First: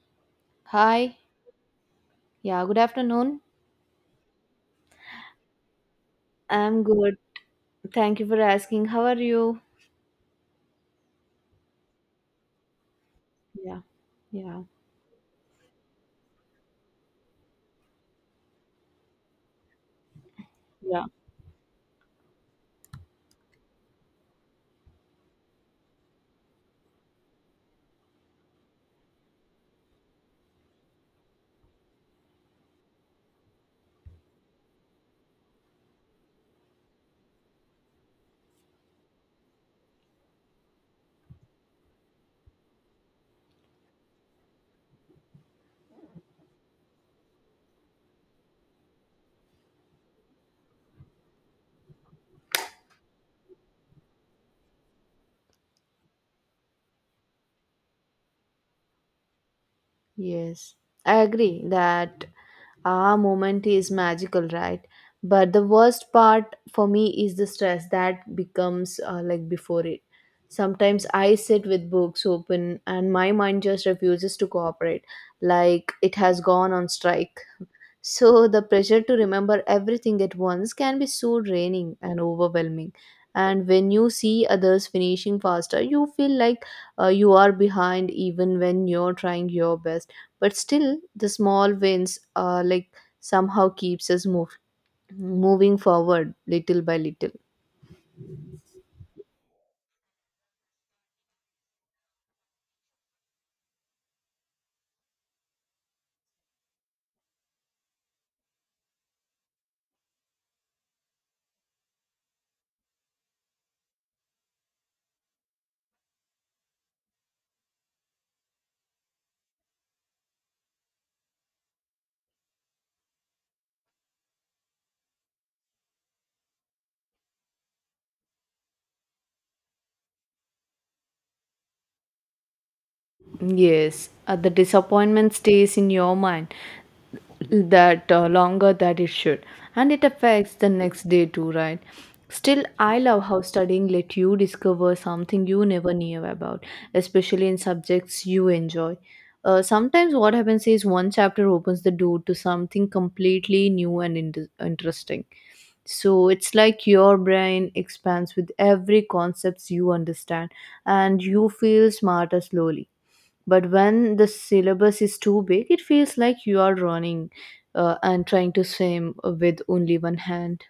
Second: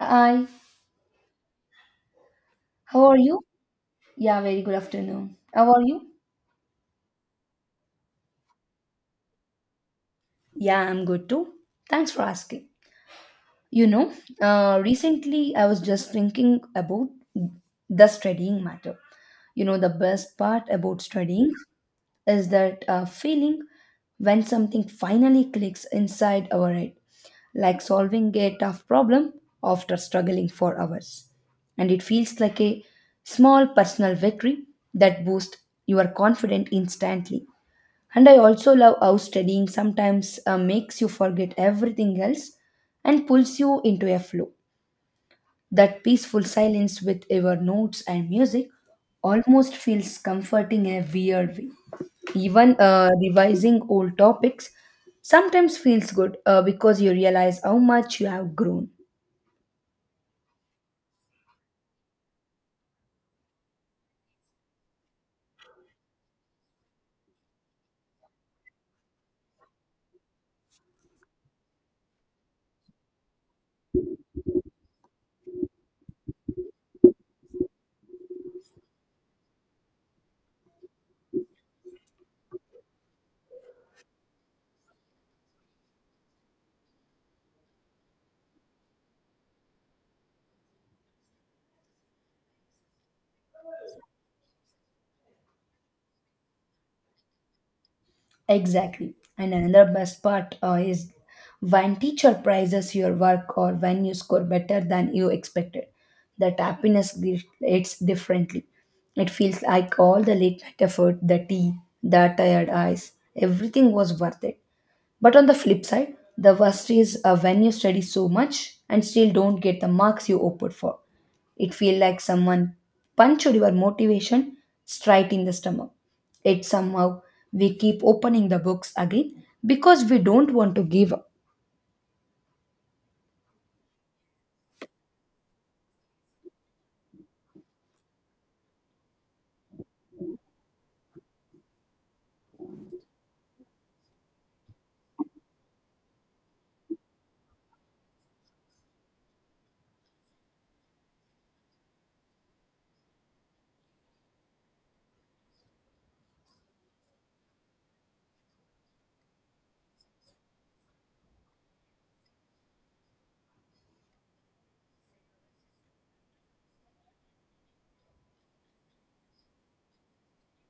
Hi, Hi. Yeah, good how are afternoon. you? Yeah, very good afternoon. How are you? I'm good. Thank you for asking. How are you? Yeah, I'm good too. Thanks for asking. Yeah, You know, yeah, Recently I was just thinking about the studying matter. The best part about yeah. studying is that feeling when something finally clicks inside our head, like solving a tough problem after struggling for hours. And it feels like a small personal victory that boosts your confidence instantly. And I also love how studying sometimes makes you forget everything else and pulls you into a flow. That peaceful silence with your notes and music almost feels comforting in a weird way. Even revising old topics sometimes feels good because you realize how much you have grown. Yes. I agree that our moment is magical, right? But the worst part for me is the stress that becomes like before it. Sometimes I sit with books open and my mind just refuses to cooperate, like it has gone on strike. So, the pressure to remember everything at once can be so draining and overwhelming. And when you see others finishing faster, you feel like you are behind even when you're trying your best. But still, the small wins like somehow keeps us moving forward little by little. Exactly. And another best part is when teacher prizes your work or when you score better than you expected. That happiness it's differently. It feels like all the late night effort, the tea, the tired eyes, everything was worth it. But on the flip side, the worst is when you study so much and still don't get the marks you hoped for. It feels like someone punched your motivation straight in the stomach. It somehow we keep opening the books again because we don't want to give up. Yes, the disappointment stays in your mind that longer that it should, and it affects the next day too, right? Still, I love how studying let you discover something you never knew about, especially in subjects you enjoy. Sometimes what happens is one chapter opens the door to something completely new and interesting. So it's like your brain expands with every concepts you understand and you feel smarter slowly. But when the syllabus is too big it feels like you are running and trying to swim with only one hand.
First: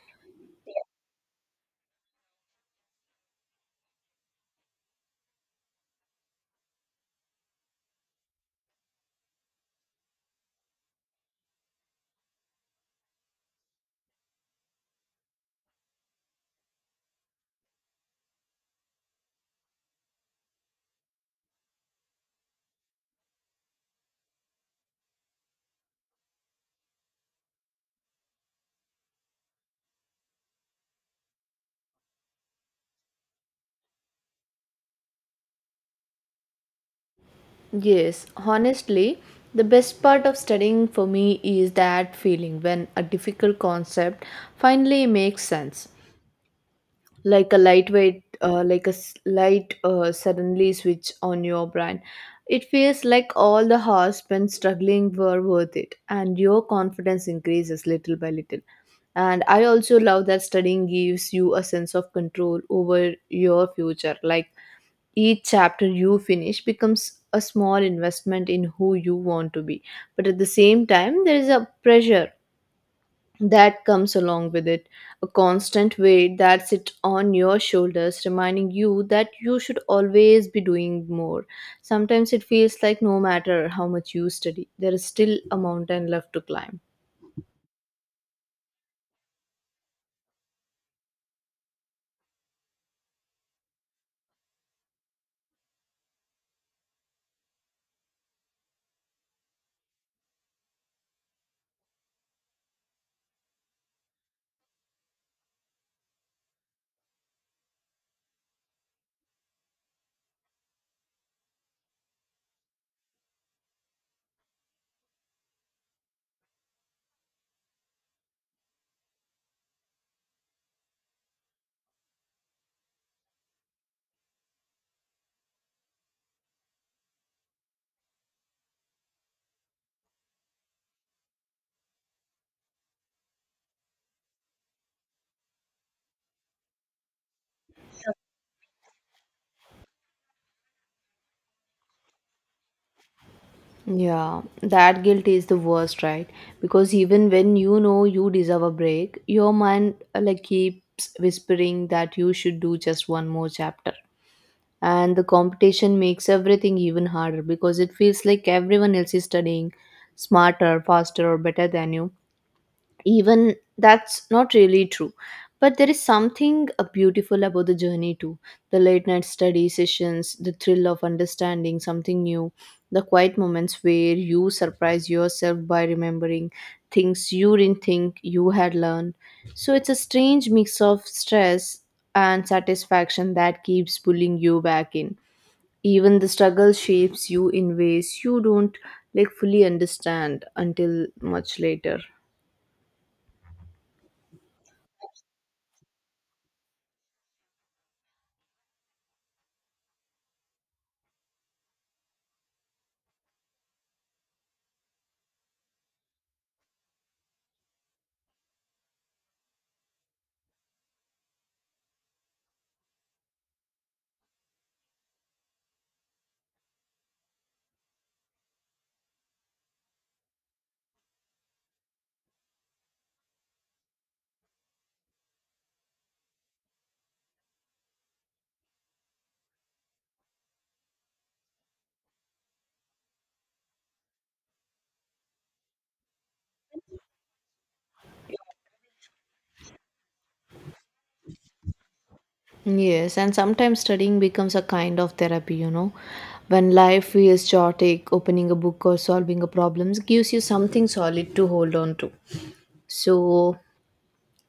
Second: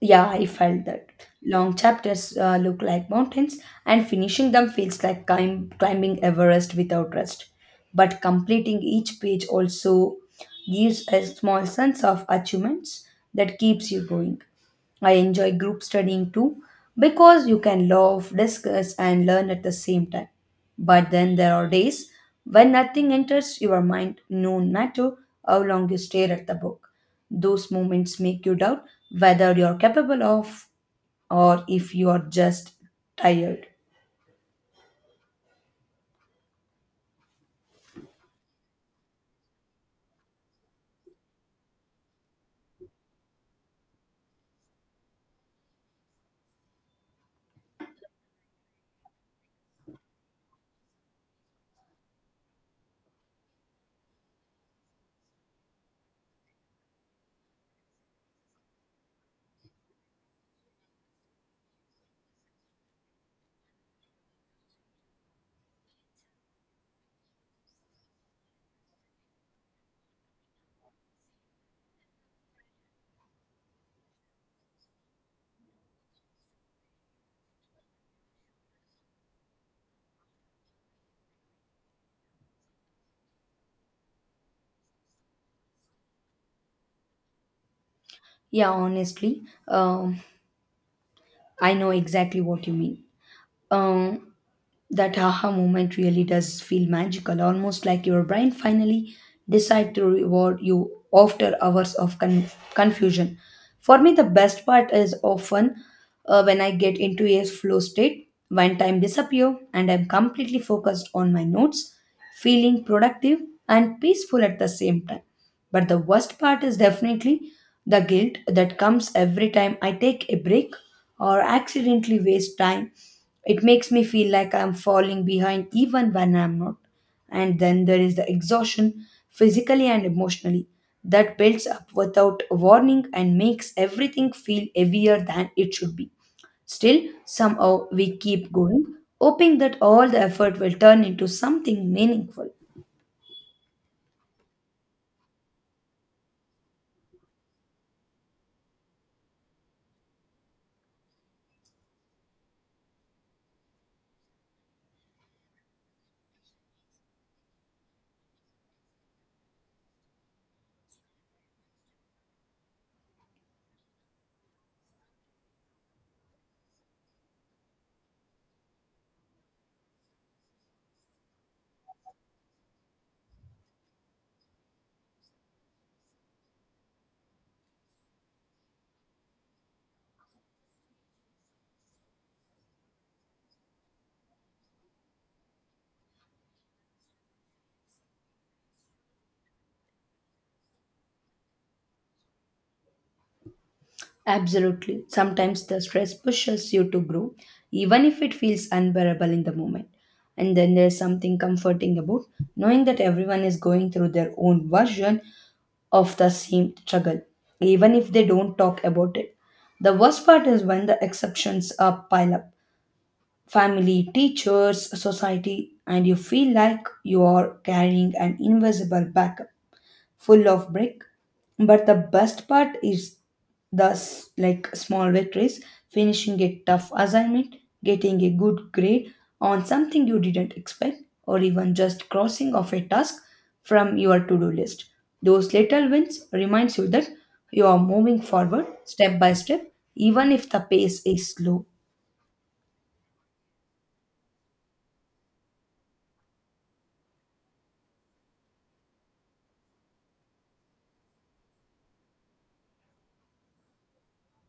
Yeah, I felt that. Long chapters look like mountains, and finishing them feels like climbing Everest without rest. But completing each page also gives a small sense of achievements that keeps you going. I enjoy group studying too because you can laugh, discuss, and learn at the same time. But then there are days when nothing enters your mind, no matter how long you stare at the book. Those moments make you doubt whether you're capable of, or if you are just tired. Yes, honestly, the best part of studying for me is that feeling when a difficult concept finally makes sense, like a lightweight like a light suddenly switch on your brain. It feels like all the hours spent struggling were worth it and your confidence increases little by little. And I also love that studying gives you a sense of control over your future, like each chapter you finish becomes a small investment in who you want to be. But at the same time there is a pressure that comes along with it, a constant weight that sits on your shoulders reminding you that you should always be doing more. Sometimes it feels like no matter how much you study there is still a mountain left to climb. Yeah, honestly, I know exactly what you mean. Um, That aha moment really does feel magical, almost like your brain finally decide to reward you after hours of confusion. For me, the best part is often when I get into a flow state, when time disappear and I'm completely focused on my notes, feeling productive and peaceful at the same time. But the worst part is definitely the guilt that comes every time I take a break or accidentally waste time. It makes me feel like I'm falling behind even when I'm not. And then there is the exhaustion, physically and emotionally, that builds up without warning and makes everything feel heavier than it should be. Still, somehow we keep going, hoping that all the effort will turn into something meaningful. Yeah, that guilt is the worst, right? Because even when you know you deserve a break your mind like keeps whispering that you should do just one more chapter. And the competition makes everything even harder because it feels like everyone else is studying smarter, faster, or better than you, even that's not really true. But there is something beautiful about the journey too. The late night study sessions, the thrill of understanding something new, the quiet moments where you surprise yourself by remembering things you didn't think you had learned. So it's a strange mix of stress and satisfaction that keeps pulling you back in. Even the struggle shapes you in ways you don't like fully understand until much later. Absolutely. Sometimes the stress pushes you to grow, even if it feels unbearable in the moment. And then there's something comforting about knowing that everyone is going through their own version of the same struggle, even if they don't talk about it. The worst part is when the exceptions are pile up: family, teachers, society, and you feel like you are carrying an invisible backup full of brick. But the best part is the like small victories, finishing a tough assignment, getting a good grade on something you didn't expect, or even just crossing off a task from your to-do list. Those little wins reminds you that you are moving forward step by step, even if the pace is slow. Yes, and sometimes studying becomes a kind of therapy. When life feels chaotic, opening a book or solving a problem gives you something solid to hold on to. So,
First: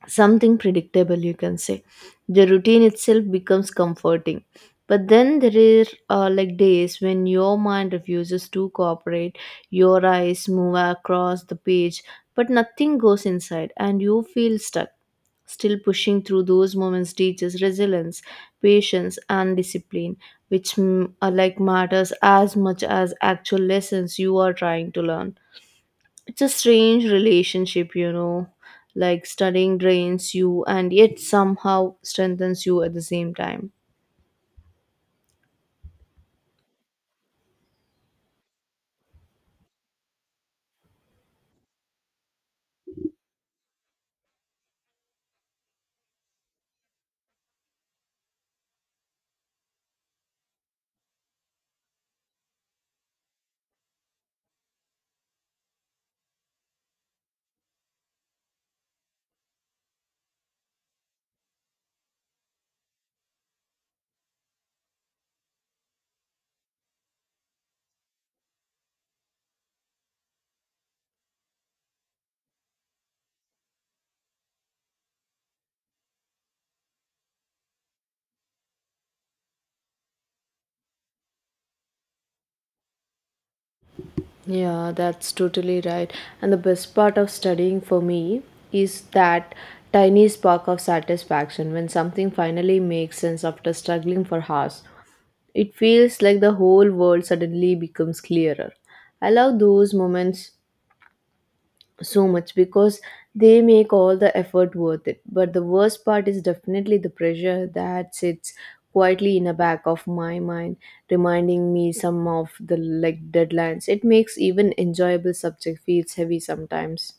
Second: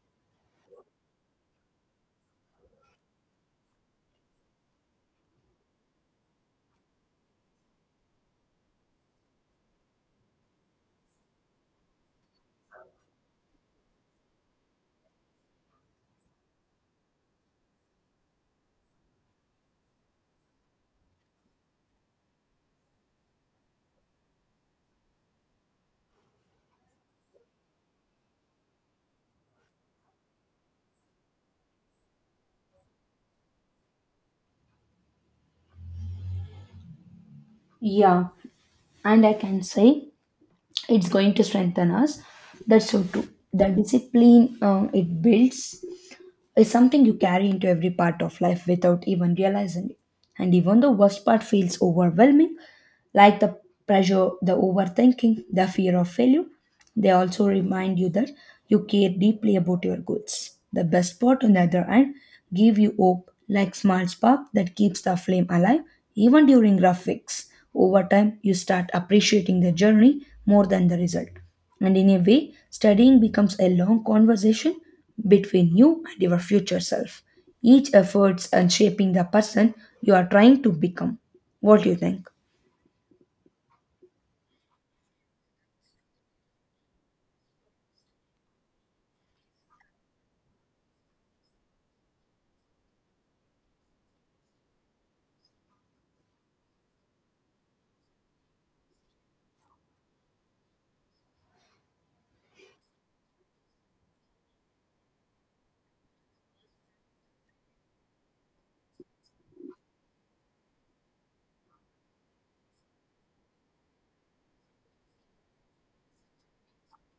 something predictable you can say the routine itself becomes comforting. But then there are like days when your mind refuses to cooperate. Your eyes move across the page but nothing goes inside and you feel stuck. Still, pushing through those moments teaches resilience, patience, and discipline, which are like matters as much as actual lessons you are trying to learn. It's a strange relationship, like studying drains you and yet somehow strengthens you at the same time. Yeah, and I can say it's going to strengthen us. That's so true. The discipline it builds is something you carry into every part of life without even realizing it. And even the worst part feels overwhelming, like the pressure, the overthinking, the fear of failure. They also remind you that you care deeply about your goals. The best part, on the other hand, give you hope, like small spark that keeps the flame alive even during rough weeks. Over time, you start appreciating the journey more than the result. And in a way, studying becomes a long conversation between you and your future self. Each efforts and shaping the person you are trying to become. What do you think? Yeah, that's totally right. And the best part of studying for me is that tiny spark of satisfaction when something finally makes sense after struggling for hours. It feels like the whole world suddenly becomes clearer. I love those moments so much because they make all the effort worth it. But the worst part is definitely the pressure that sits quietly in the back of my mind, reminding me some of the like deadlines. It makes even enjoyable subject feels heavy sometimes.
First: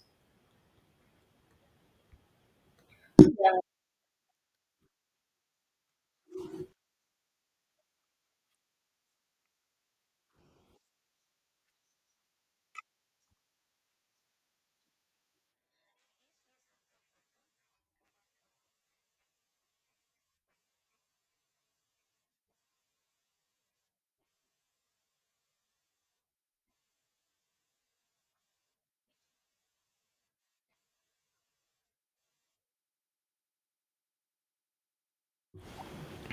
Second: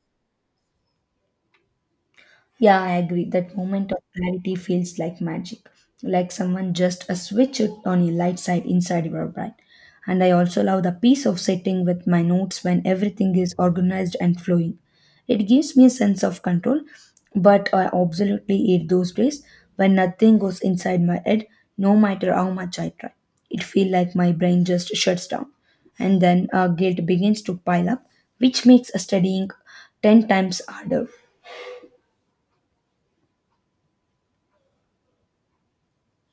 Yeah, I agree. That moment of clarity feels like magic, like someone just a switch it on a light side inside your brain. And I also love the peace of sitting with my notes when everything is organized and flowing. It gives me a sense of control, but I absolutely hate those days when nothing goes inside my head, no matter how much I try. It feels like my brain just shuts down, and then guilt begins to pile up, which makes studying ten times harder.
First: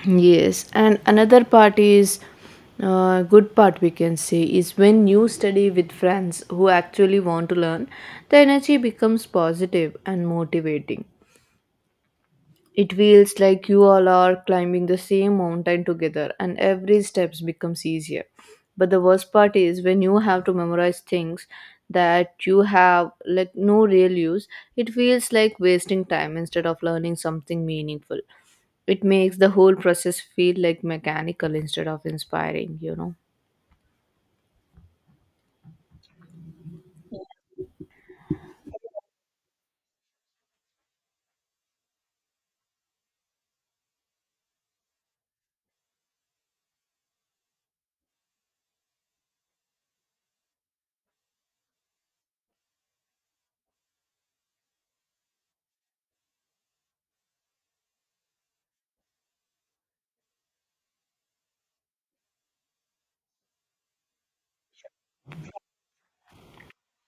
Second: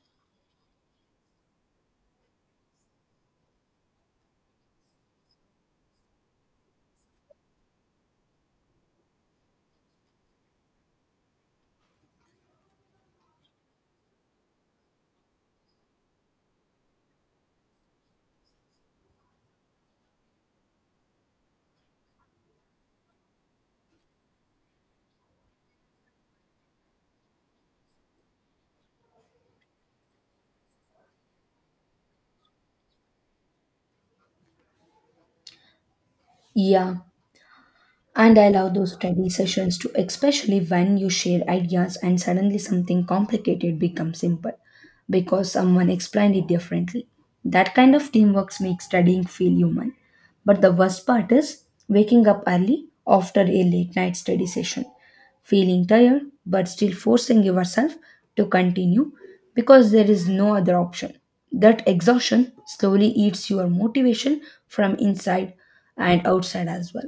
Yes, and another part is good part we can say is when you study with friends who actually want to learn, the energy becomes positive and motivating. It feels like you all are climbing the same mountain together and every step becomes easier. But the worst part is when you have to memorize things that you have like no real use, it feels like wasting time instead of learning something meaningful. It makes the whole process feel like mechanical instead of inspiring. Yeah, and I love those study sessions too, especially when you share ideas and suddenly something complicated becomes simple because someone explained it differently. That kind of teamwork makes studying feel human. But the worst part is waking up early after a late night study session, feeling tired but still forcing yourself to continue because there is no other option. That exhaustion slowly eats your motivation from inside and outside as well.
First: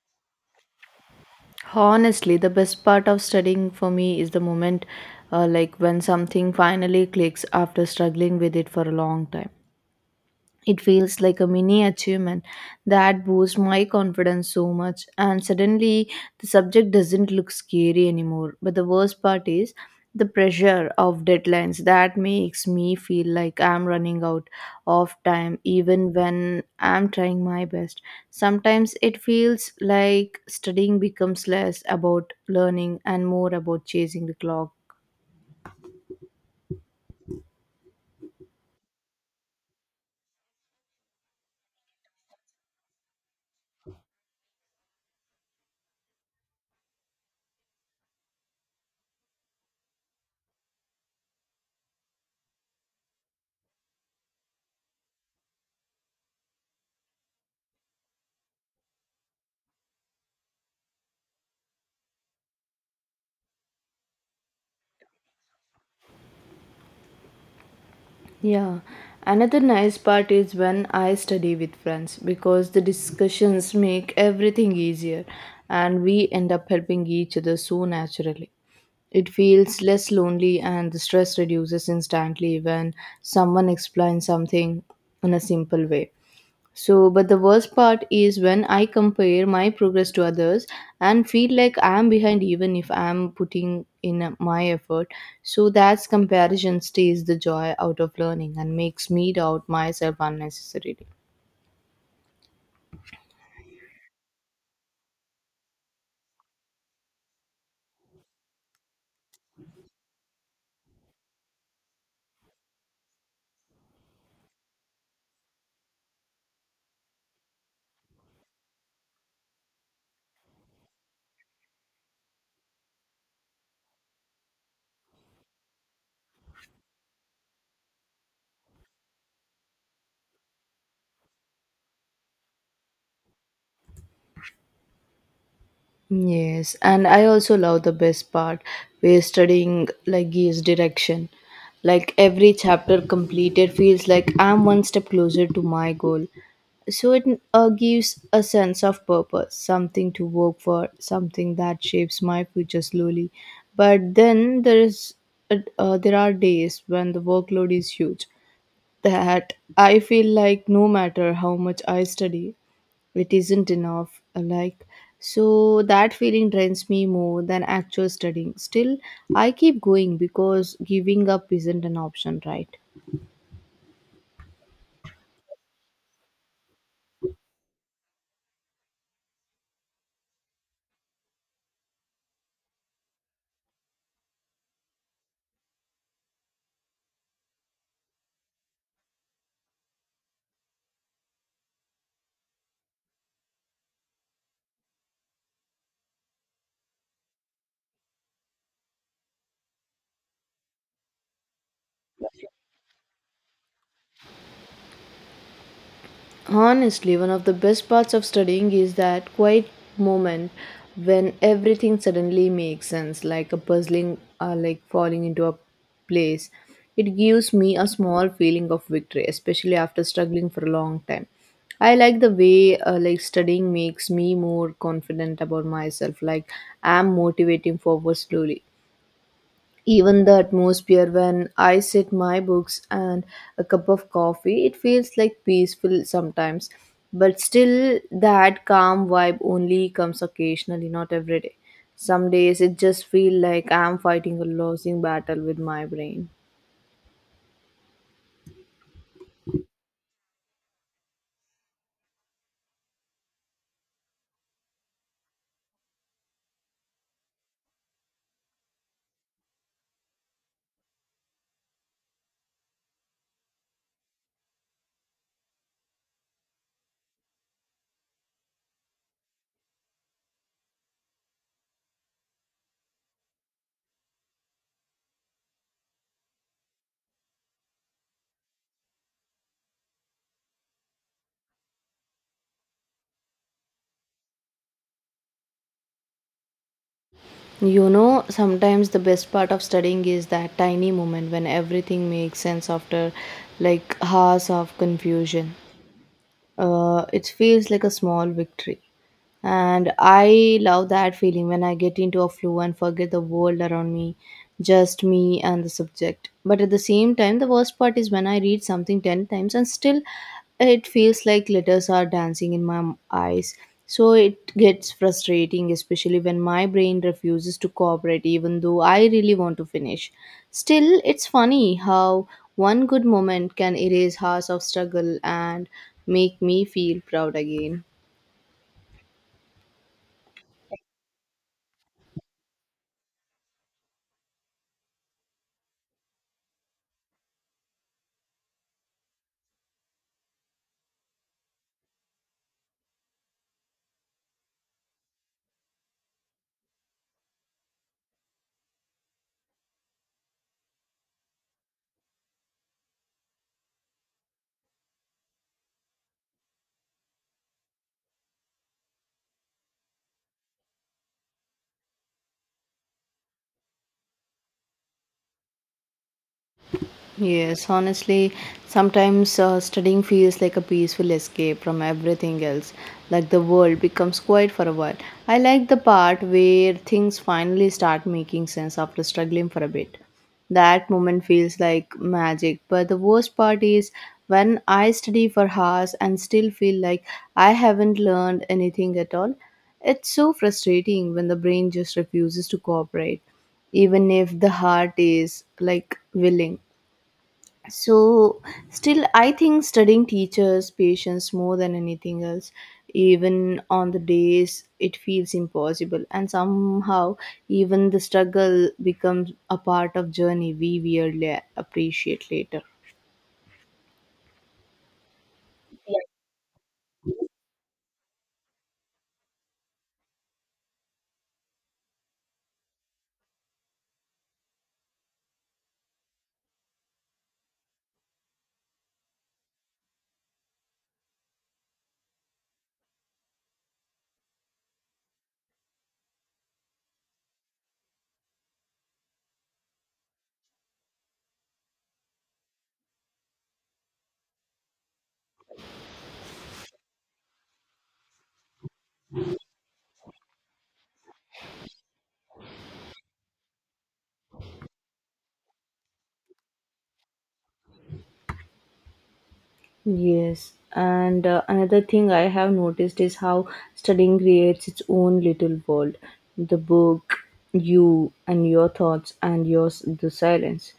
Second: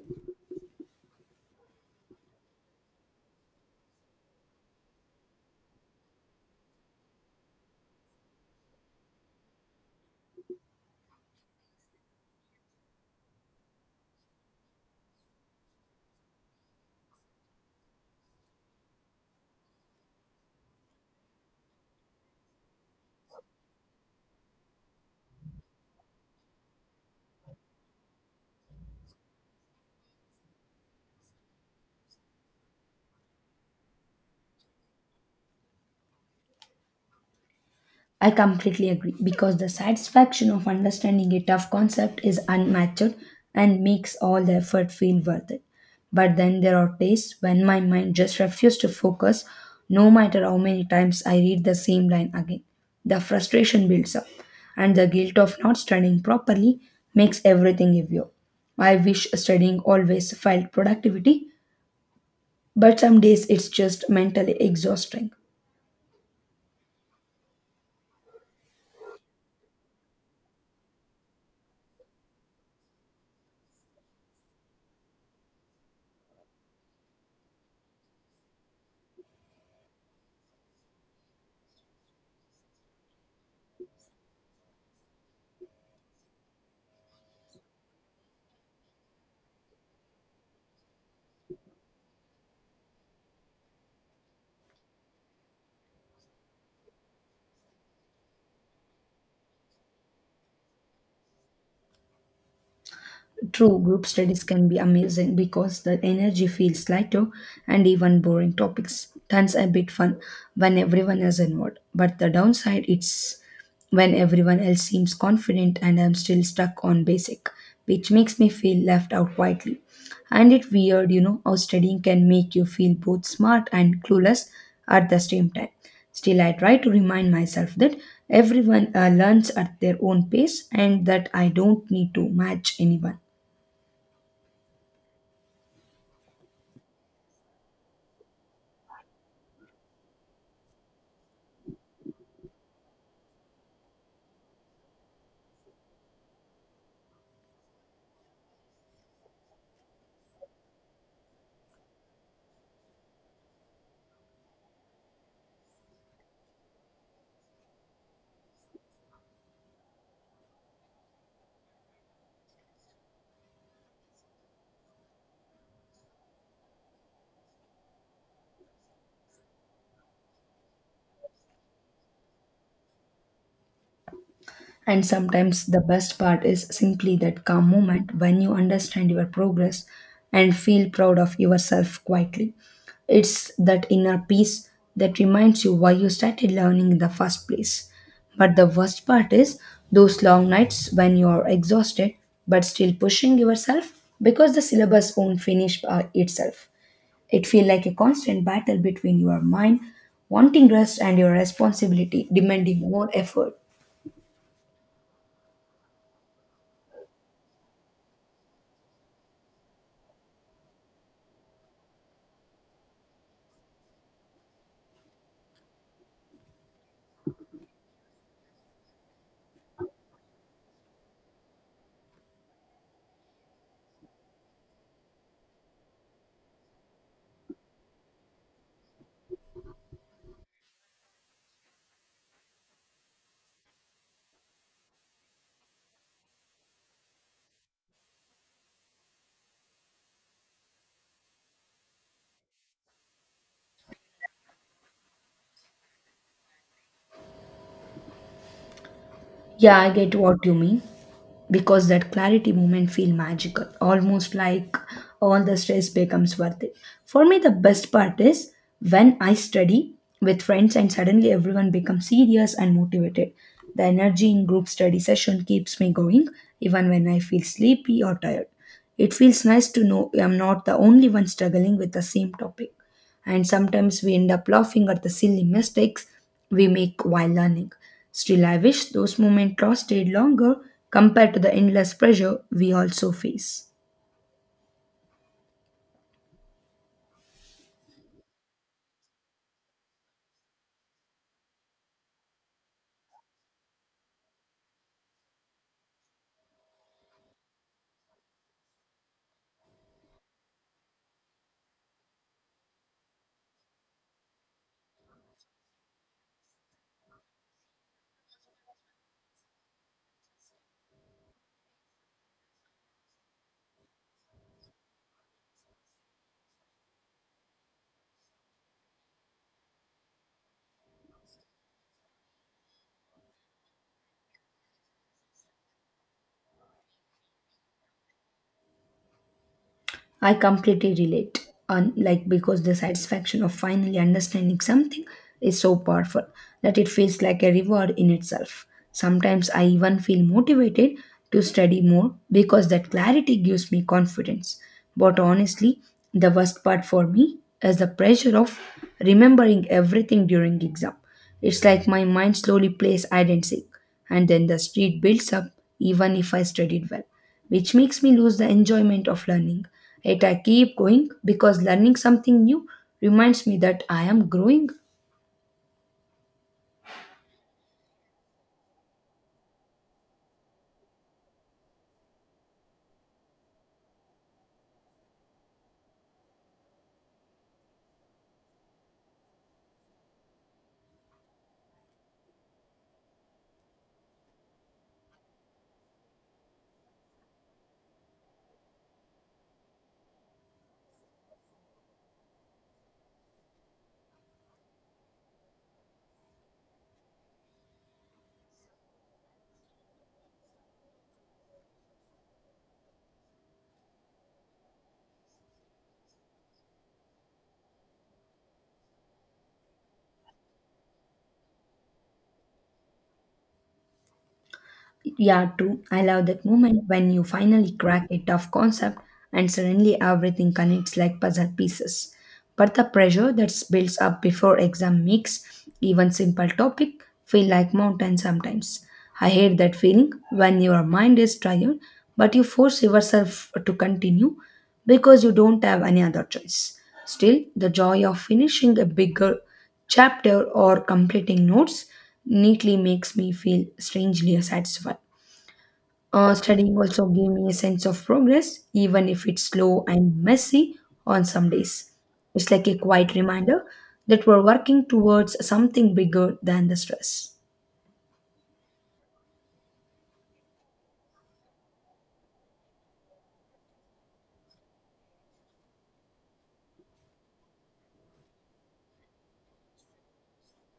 Honestly, the best part of studying for me is the moment like when something finally clicks after struggling with it for a long time. It feels like a mini achievement that boosts my confidence so much, and suddenly the subject doesn't look scary anymore. But the worst part is the pressure of deadlines that makes me feel like I'm running out of time, even when I'm trying my best. Sometimes it feels like studying becomes less about learning and more about chasing the clock. I completely agree because the satisfaction of understanding a tough concept is unmatched and makes all the effort feel worth it. But then there are days when my mind just refuses to focus no matter how many times I read the same line again. The frustration builds up and the guilt of not studying properly makes everything a view. I wish studying always felt productivity, but some days it's just mentally exhausting. Yeah, another nice part is when I study with friends because the discussions make everything easier and we end up helping each other so naturally. It feels less lonely and the stress reduces instantly when someone explains something in a simple way. So, but the worst part is when I compare my progress to others and feel like I am behind even if I am putting in my effort. So, that comparison stays the joy out of learning and makes me doubt myself unnecessarily. True, group studies can be amazing because the energy feels lighter and even boring topics. Tons a bit fun when everyone is involved. But the downside it's when everyone else seems confident and I'm still stuck on basic, which makes me feel left out quietly. And it's weird, you know, how studying can make you feel both smart and clueless at the same time. Still, I try to remind myself that everyone learns at their own pace and that I don't need to match anyone. Yes, and I also love the best part where studying like gives direction. Like every chapter completed feels like I'm one step closer to my goal, so it gives a sense of purpose, something to work for, something that shapes my future slowly. But then there is there are days when the workload is huge that I feel like no matter how much I study, it isn't enough. Like so that feeling drains me more than actual studying. Still, I keep going because giving up isn't an option, right? And sometimes the best part is simply that calm moment when you understand your progress and feel proud of yourself quietly. It's that inner peace that reminds you why you started learning in the first place. But the worst part is those long nights when you are exhausted but still pushing yourself because the syllabus won't finish by itself. It feels like a constant battle between your mind wanting rest and your responsibility demanding more effort. Honestly, one of the best parts of studying is that quiet moment when everything suddenly makes sense, like a puzzling or like falling into a place. It gives me a small feeling of victory, especially after struggling for a long time. I like the way like studying makes me more confident about myself, like I'm motivating forward slowly. Even the atmosphere when I sit my books and a cup of coffee, it feels like peaceful sometimes. But still, that calm vibe only comes occasionally, not every day. Some days it just feel like I'm fighting a losing battle with my brain. Yeah, I get what you mean. Because that clarity moment feel magical, almost like all the stress becomes worth it. For me, the best part is when I study with friends and suddenly everyone becomes serious and motivated. The energy in group study session keeps me going even when I feel sleepy or tired. It feels nice to know I'm not the only one struggling with the same topic, and sometimes we end up laughing at the silly mistakes we make while learning. Still, I wish those moments lasted longer compared to the endless pressure we also face. Sometimes the best part of studying is that tiny moment when everything makes sense after like hours of confusion. It feels like a small victory. And I love that feeling when I get into a flow and forget the world around me, just me and the subject. But at the same time, the worst part is when I read something 10 times and still it feels like letters are dancing in my eyes. So it gets frustrating, especially when my brain refuses to cooperate, even though I really want to finish. Still, it's funny how one good moment can erase hours of struggle and make me feel proud again. I completely relate on, like, because the satisfaction of finally understanding something is so powerful that it feels like a reward in itself. Sometimes I even feel motivated to study more because that clarity gives me confidence. But honestly, the worst part for me is the pressure of remembering everything during exam. It's like my mind slowly plays hide and seek, and then the street builds up even if I studied well, which makes me lose the enjoyment of learning. Yet I keep going because learning something new reminds me that I am growing. Yes, honestly, sometimes studying feels like a peaceful escape from everything else. Like the world becomes quiet for a while. I like the part where things finally start making sense after struggling for a bit. That moment feels like magic. But the worst part is when I study for hours and still feel like I haven't learned anything at all. It's so frustrating when the brain just refuses to cooperate, even if the heart is like willing. So still I think studying teachers patience more than anything else, even on the days it feels impossible, and somehow even the struggle becomes a part of journey we weirdly appreciate later. Yeah, true. I love that moment when you finally crack a tough concept and suddenly everything connects like puzzle pieces. But the pressure that builds up before exam makes even simple topic feel like mountain sometimes. I hate that feeling when your mind is tired but you force yourself to continue because you don't have any other choice. Still, the joy of finishing a bigger chapter or completing notes neatly makes me feel strangely satisfied. Studying also gave me a sense of progress, even if it's slow and messy on some days. It's like a quiet reminder that we're working towards something bigger than the stress. Yes, and another thing I have noticed is how studying creates its own little world. The book, you, and your thoughts, and yours, the silence.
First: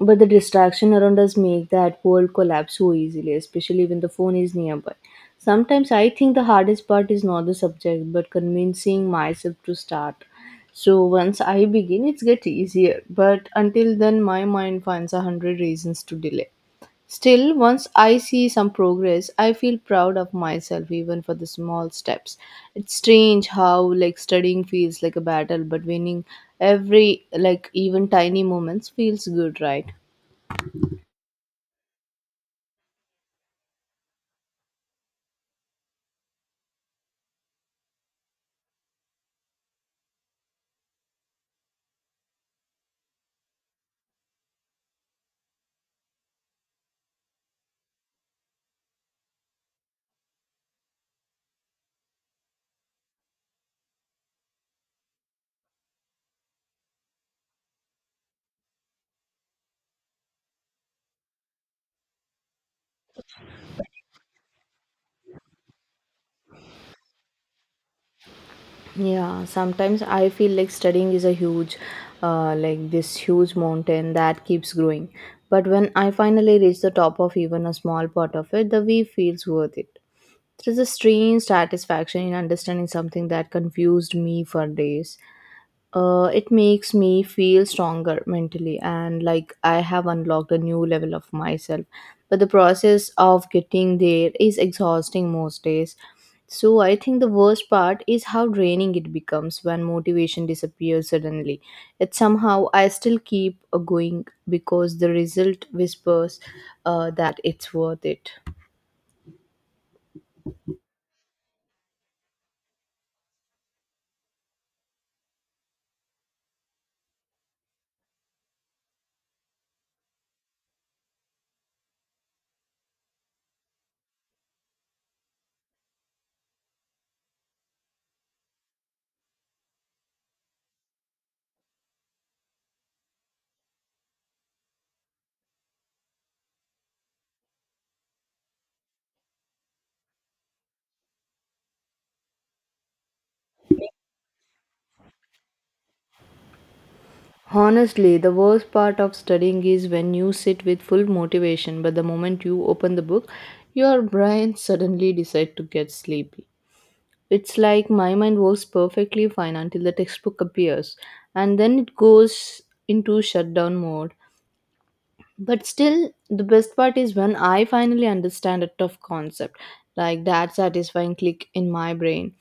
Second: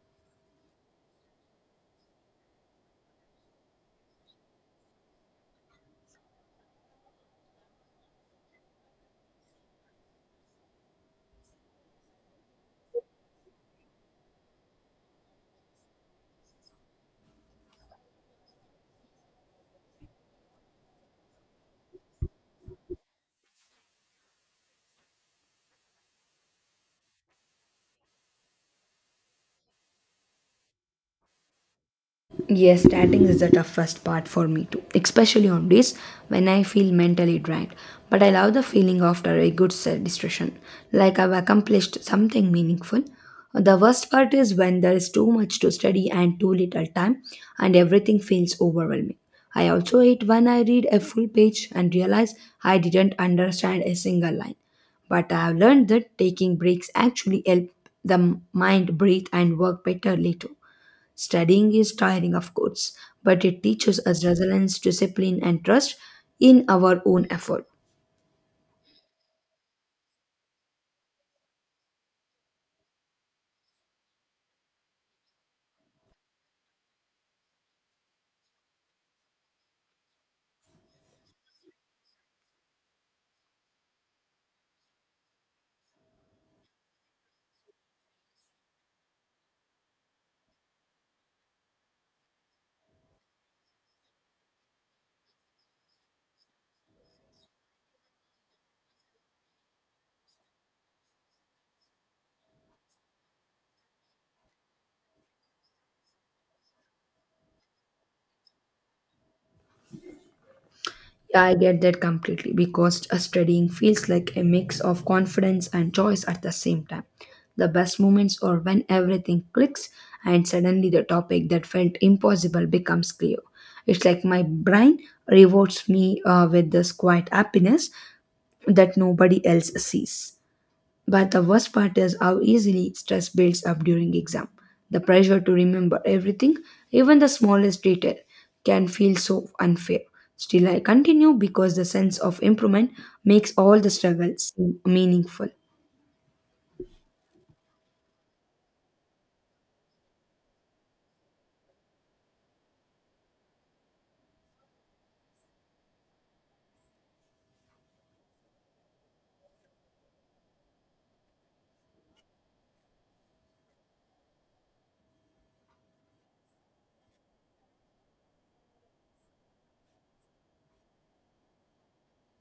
But the distraction around us make that world collapse so easily, especially when the phone is nearby. Sometimes I think the hardest part is not the subject, but convincing myself to start. So once I begin, it's get easier. But until then, my mind finds 100 reasons to delay. Still, once I see some progress, I feel proud of myself even for the small steps. It's strange how like studying feels like a battle, but winning every like even tiny moments feels good, right? Yes, starting is the toughest part for me too, especially on days when I feel mentally drained. But I love the feeling after a good distraction, like I've accomplished something meaningful. The worst part is when there is too much to study and too little time, and everything feels overwhelming. I also hate when I read a full page and realize I didn't understand a single line. But I have learned that taking breaks actually help the mind breathe and work better later. Studying is tiring, of course, but it teaches us resilience, discipline, and trust in our own effort. Yeah, sometimes I feel like studying is a huge, like this huge mountain that keeps growing. But when I finally reach the top of even a small part of it, the way feels worth it. There is a strange satisfaction in understanding something that confused me for days. It makes me feel stronger mentally and like I have unlocked a new level of myself. But the process of getting there is exhausting most days. So I think the worst part is how draining it becomes when motivation disappears suddenly. Yet somehow I still keep going because the result whispers that it's worth it. Yeah, I get that completely because studying feels like a mix of confidence and choice at the same time. The best moments are when everything clicks and suddenly the topic that felt impossible becomes clear. It's like my brain rewards me with this quiet happiness that nobody else sees. But the worst part is how easily stress builds up during exam. The pressure to remember everything, even the smallest detail, can feel so unfair. Still, I continue because the sense of improvement makes all the struggle seem meaningful. Honestly, the worst part of studying is when you sit with full motivation, but the moment you open the book, your brain suddenly decides to get sleepy. It's like my mind works perfectly fine until the textbook appears, and then it goes into shutdown mode. But still, the best part is when I finally understand a tough concept, like that satisfying click in my brain.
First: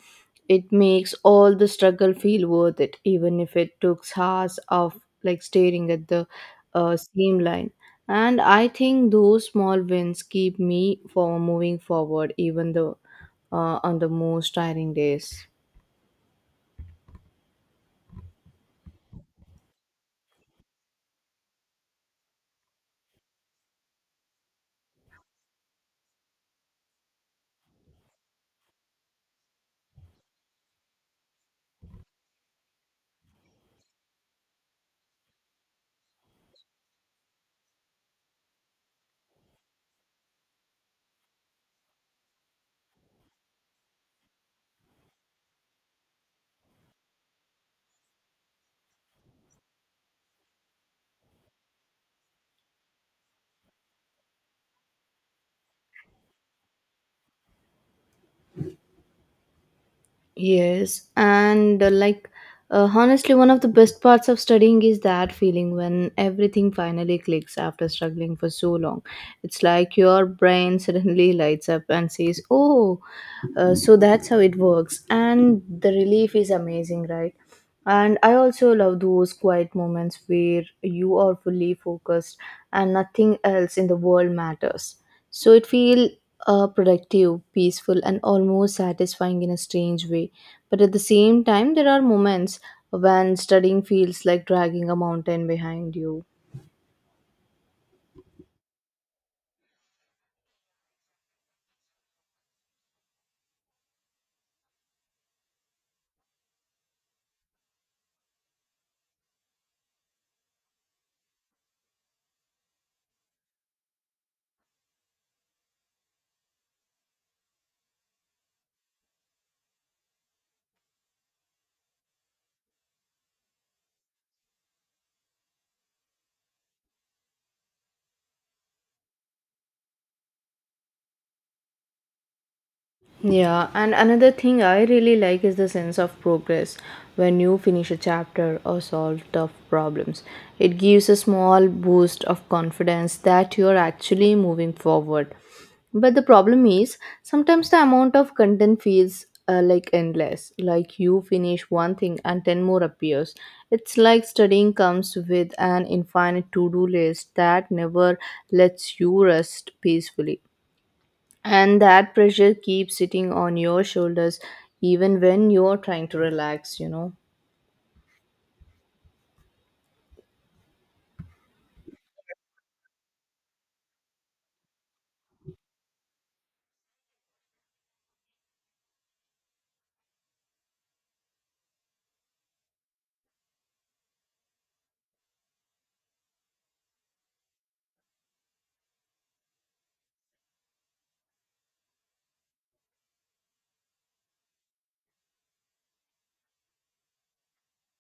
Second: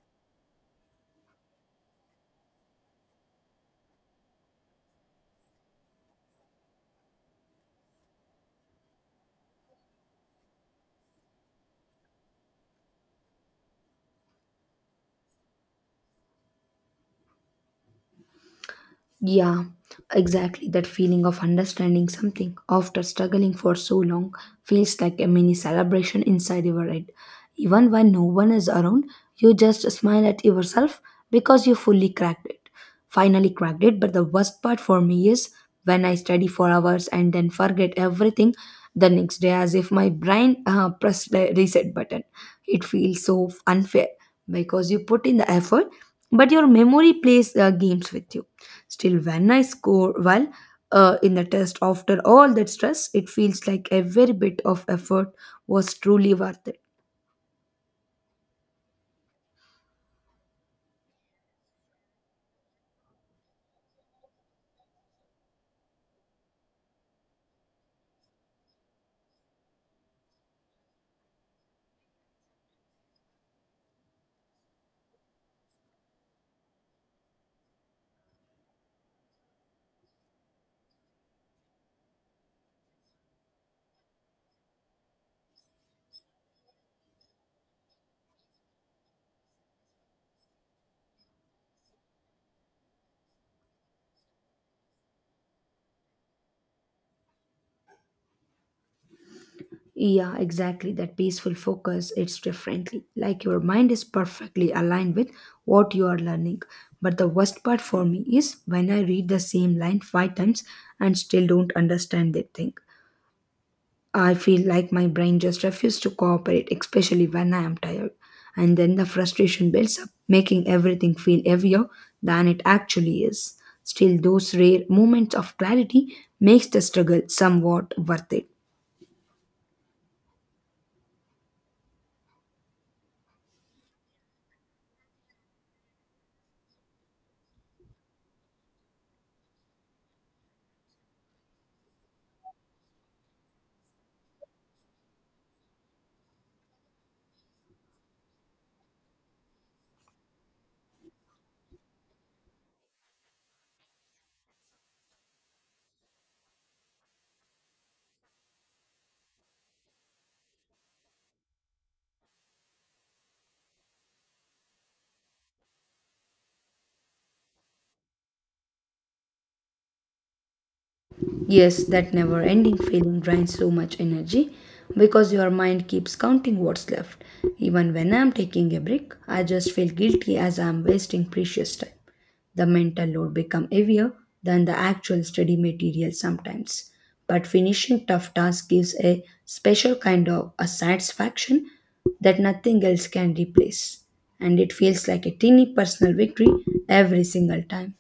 It makes all the struggle feel worth it, even if it took hours of like staring at the same line. And I think those small wins keep me for moving forward, even though on the most tiring days. Yeah, exactly. That feeling of understanding something after struggling for so long feels like a mini celebration inside your head. Even when no one is around, you just smile at yourself because you fully cracked it. Finally cracked it, but the worst part for me is when I study for hours and then forget everything the next day as if my brain pressed the reset button. It feels so unfair because you put in the effort, but your memory plays games with you. Still, when I score well in the test after all that stress, it feels like every bit of effort was truly worth it. Yes, and honestly, one of the best parts of studying is that feeling when everything finally clicks after struggling for so long. It's like your brain suddenly lights up and says, "Oh, so that's how it works." And the relief is amazing, right? And I also love those quiet moments where you are fully focused and nothing else in the world matters. So it feels productive, peaceful, and almost satisfying in a strange way. But at the same time, there are moments when studying feels like dragging a mountain behind you. Yeah, exactly. That peaceful focus, it's differently. Like your mind is perfectly aligned with what you are learning. But the worst part for me is when I read the same line 5 times and still don't understand that thing. I feel like my brain just refuses to cooperate, especially when I am tired. And then the frustration builds up, making everything feel heavier than it actually is. Still, those rare moments of clarity makes the struggle somewhat worth it. Yeah, and another thing I really like is the sense of progress when you finish a chapter or solve tough problems. It gives a small boost of confidence that you're actually moving forward. But the problem is sometimes the amount of content feels like endless. Like you finish one thing and 10 more appears. It's like studying comes with an infinite to do list that never lets you rest peacefully. And that pressure keeps sitting on your shoulders even when you're trying to relax, you know. Yes, that never ending feeling drains so much energy because your mind keeps counting what's left. Even when I'm taking a break, I just feel guilty as I'm wasting precious time. The mental load become heavier than the actual study material sometimes. But finishing tough tasks gives a special kind of a satisfaction that nothing else can replace. And it feels like a tiny personal victory every single time.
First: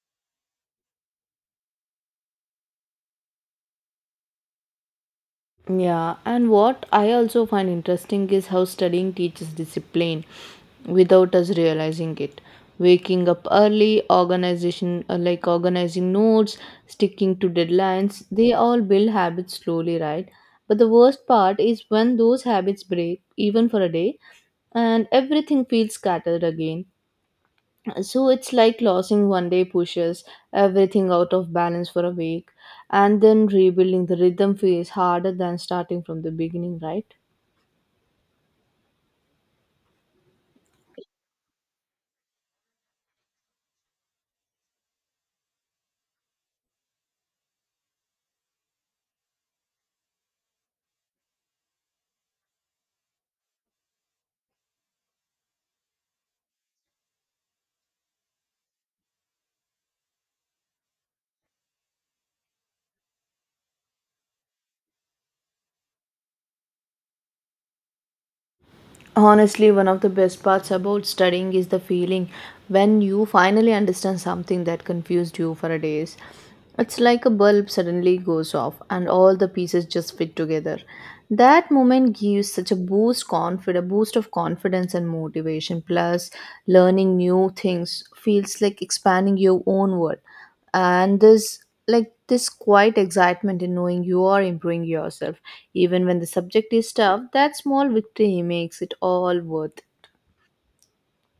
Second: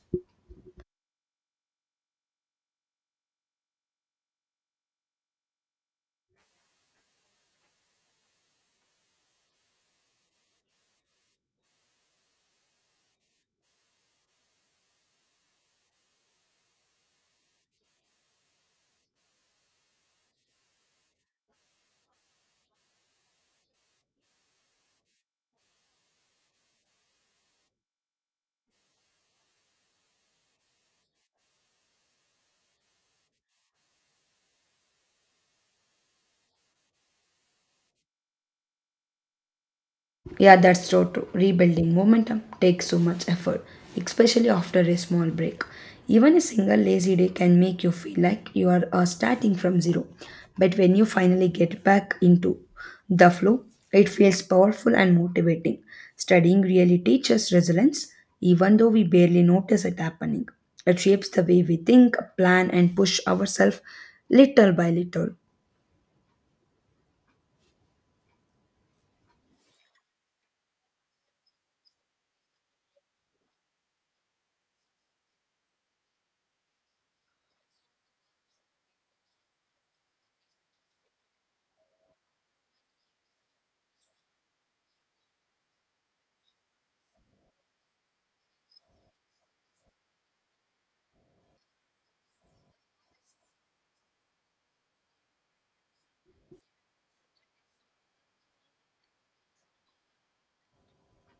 Yeah, and what I also find interesting is how studying teaches discipline without us realizing it. Waking up early, organization like organizing notes, sticking to deadlines, they all build habits slowly, right? But the worst part is when those habits break, even for a day, and everything feels scattered again. So it's like losing one day pushes everything out of balance for a week, and then rebuilding the rhythm feels harder than starting from the beginning, right? Yeah, that's so true. Rebuilding momentum takes so much effort, especially after a small break. Even a single lazy day can make you feel like you are starting from zero. But when you finally get back into the flow, it feels powerful and motivating. Studying really teaches resilience, even though we barely notice it happening. It shapes the way we think, plan, and push ourselves little by little. Honestly, one of the best parts about studying is the feeling when you finally understand something that confused you for days. It's like a bulb suddenly goes off and all the pieces just fit together. That moment gives such a boost confid a boost of confidence and motivation. Plus, learning new things feels like expanding your own world and there's like this quiet excitement in knowing you are improving yourself even when the subject is tough, that small victory makes it all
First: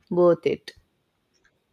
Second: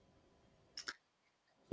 worth it.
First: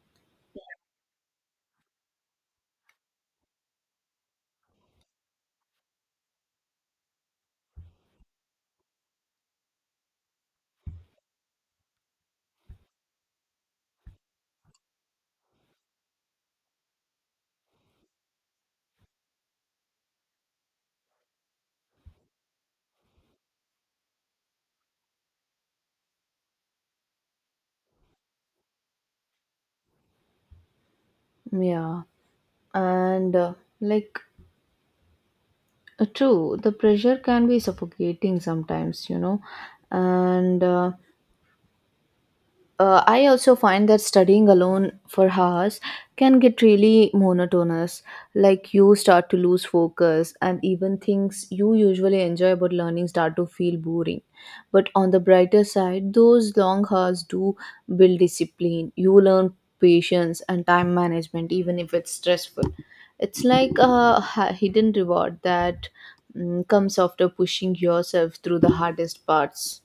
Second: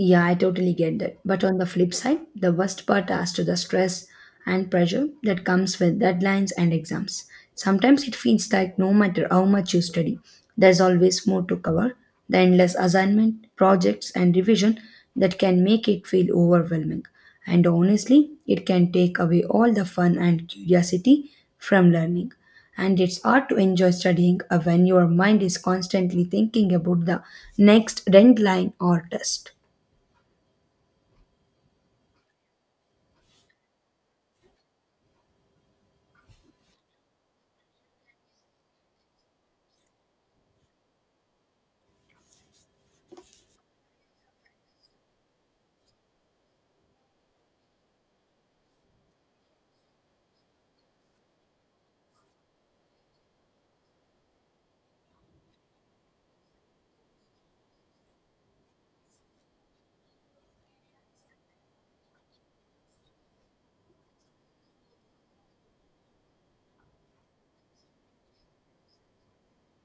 Yeah, I totally get that. But on the flip side, the worst part as to the stress and pressure that comes with deadlines and exams. Sometimes it feels like no matter how much you study, there's always more to cover. The endless assignment, projects, and revision that can make it feel overwhelming. And honestly, it can take away all the fun and curiosity from learning. And it's hard to enjoy studying when your mind is constantly thinking about the next deadline or test. Yeah, and like true, the pressure can be suffocating sometimes, you know, and I also find that studying alone for hours can get really monotonous. Like you start to lose focus, and even things you usually enjoy about learning start to feel boring. But on the brighter side, those long hours do build discipline. You learn patience and time management, even if it's stressful. It's like a hidden reward that comes after pushing yourself through the hardest parts.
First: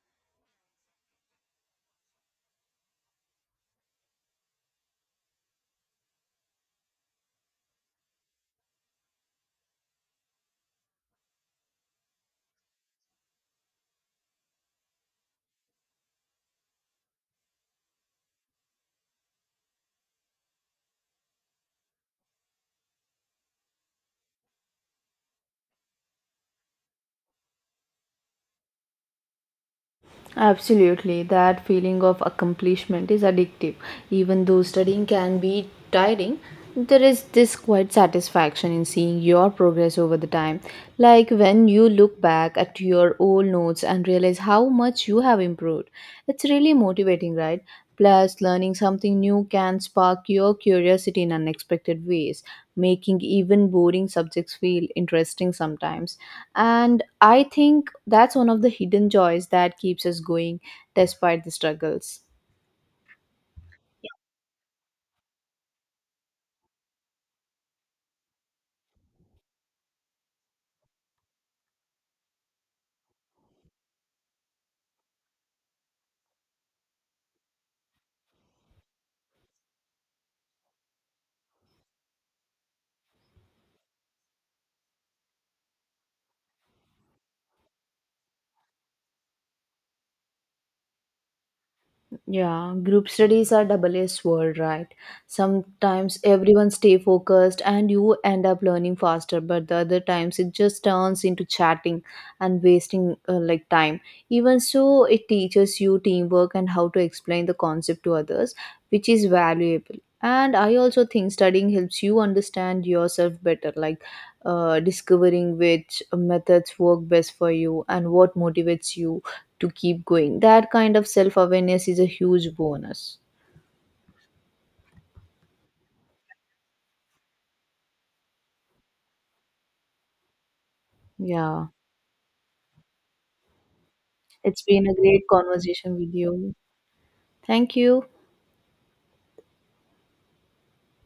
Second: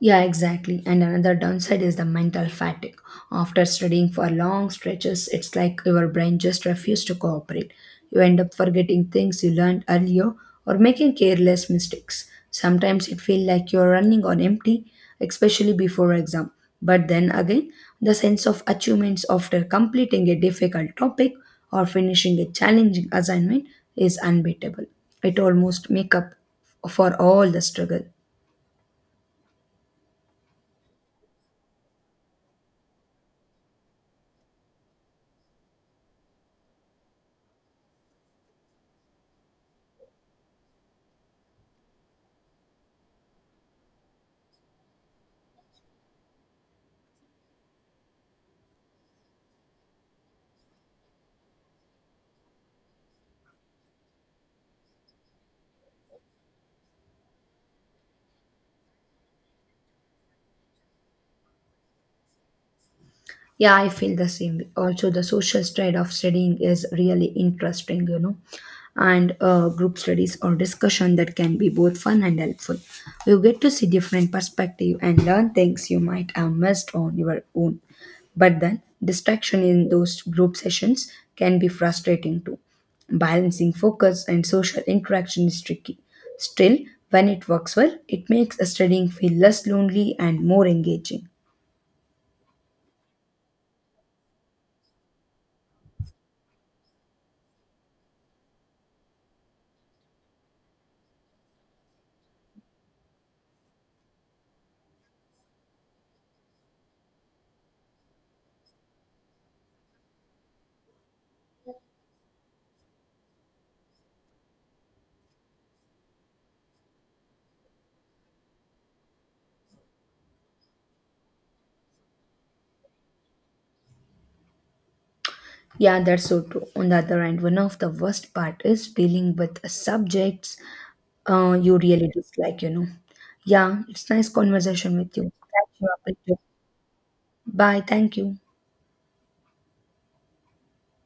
Yeah, exactly. And another downside is the mental fatigue. After studying for long stretches, it's like your brain just refuses to cooperate. You end up forgetting things you learned earlier or making careless mistakes. Sometimes it feels like you're running on empty, especially before exam. But then again, the sense of achievements after completing a difficult topic or finishing a challenging assignment is unbeatable. It almost make up for all the struggle. Absolutely, that feeling of accomplishment is addictive. Even though studying can be tiring, there is this quite satisfaction in seeing your progress over the time. Like when you look back at your old notes and realize how much you have improved. It's really motivating, right? Plus, learning something new can spark your curiosity in unexpected ways, making even boring subjects feel interesting sometimes. And I think that's one of the hidden joys that keeps us going despite the struggles. Yeah, I feel the same. Way. Also, the social side of studying is really interesting, you know, and group studies or discussion that can be both fun and helpful. You get to see different perspective and learn things you might have missed on your own. But then, distraction in those group sessions can be frustrating too. Balancing focus and social interaction is tricky. Still, when it works well, it makes studying feel less lonely and more engaging. Yeah, group studies are double edged sword, right? Sometimes everyone stay focused and you end up learning faster, but the other times it just turns into chatting and wasting like time. Even so, it teaches you teamwork and how to explain the concept to others, which is valuable. And I also think studying helps you understand yourself better, like discovering which methods work best for you and what motivates you to keep going. That kind of self awareness is a huge bonus. Yeah, that's so true. On the other hand, one of the worst part is dealing with subjects Yeah. you really dislike, you know. Yeah, it's nice It's been a conversation with you. great Catch you conversation up with later. you. Thank Bye. you. Thank you.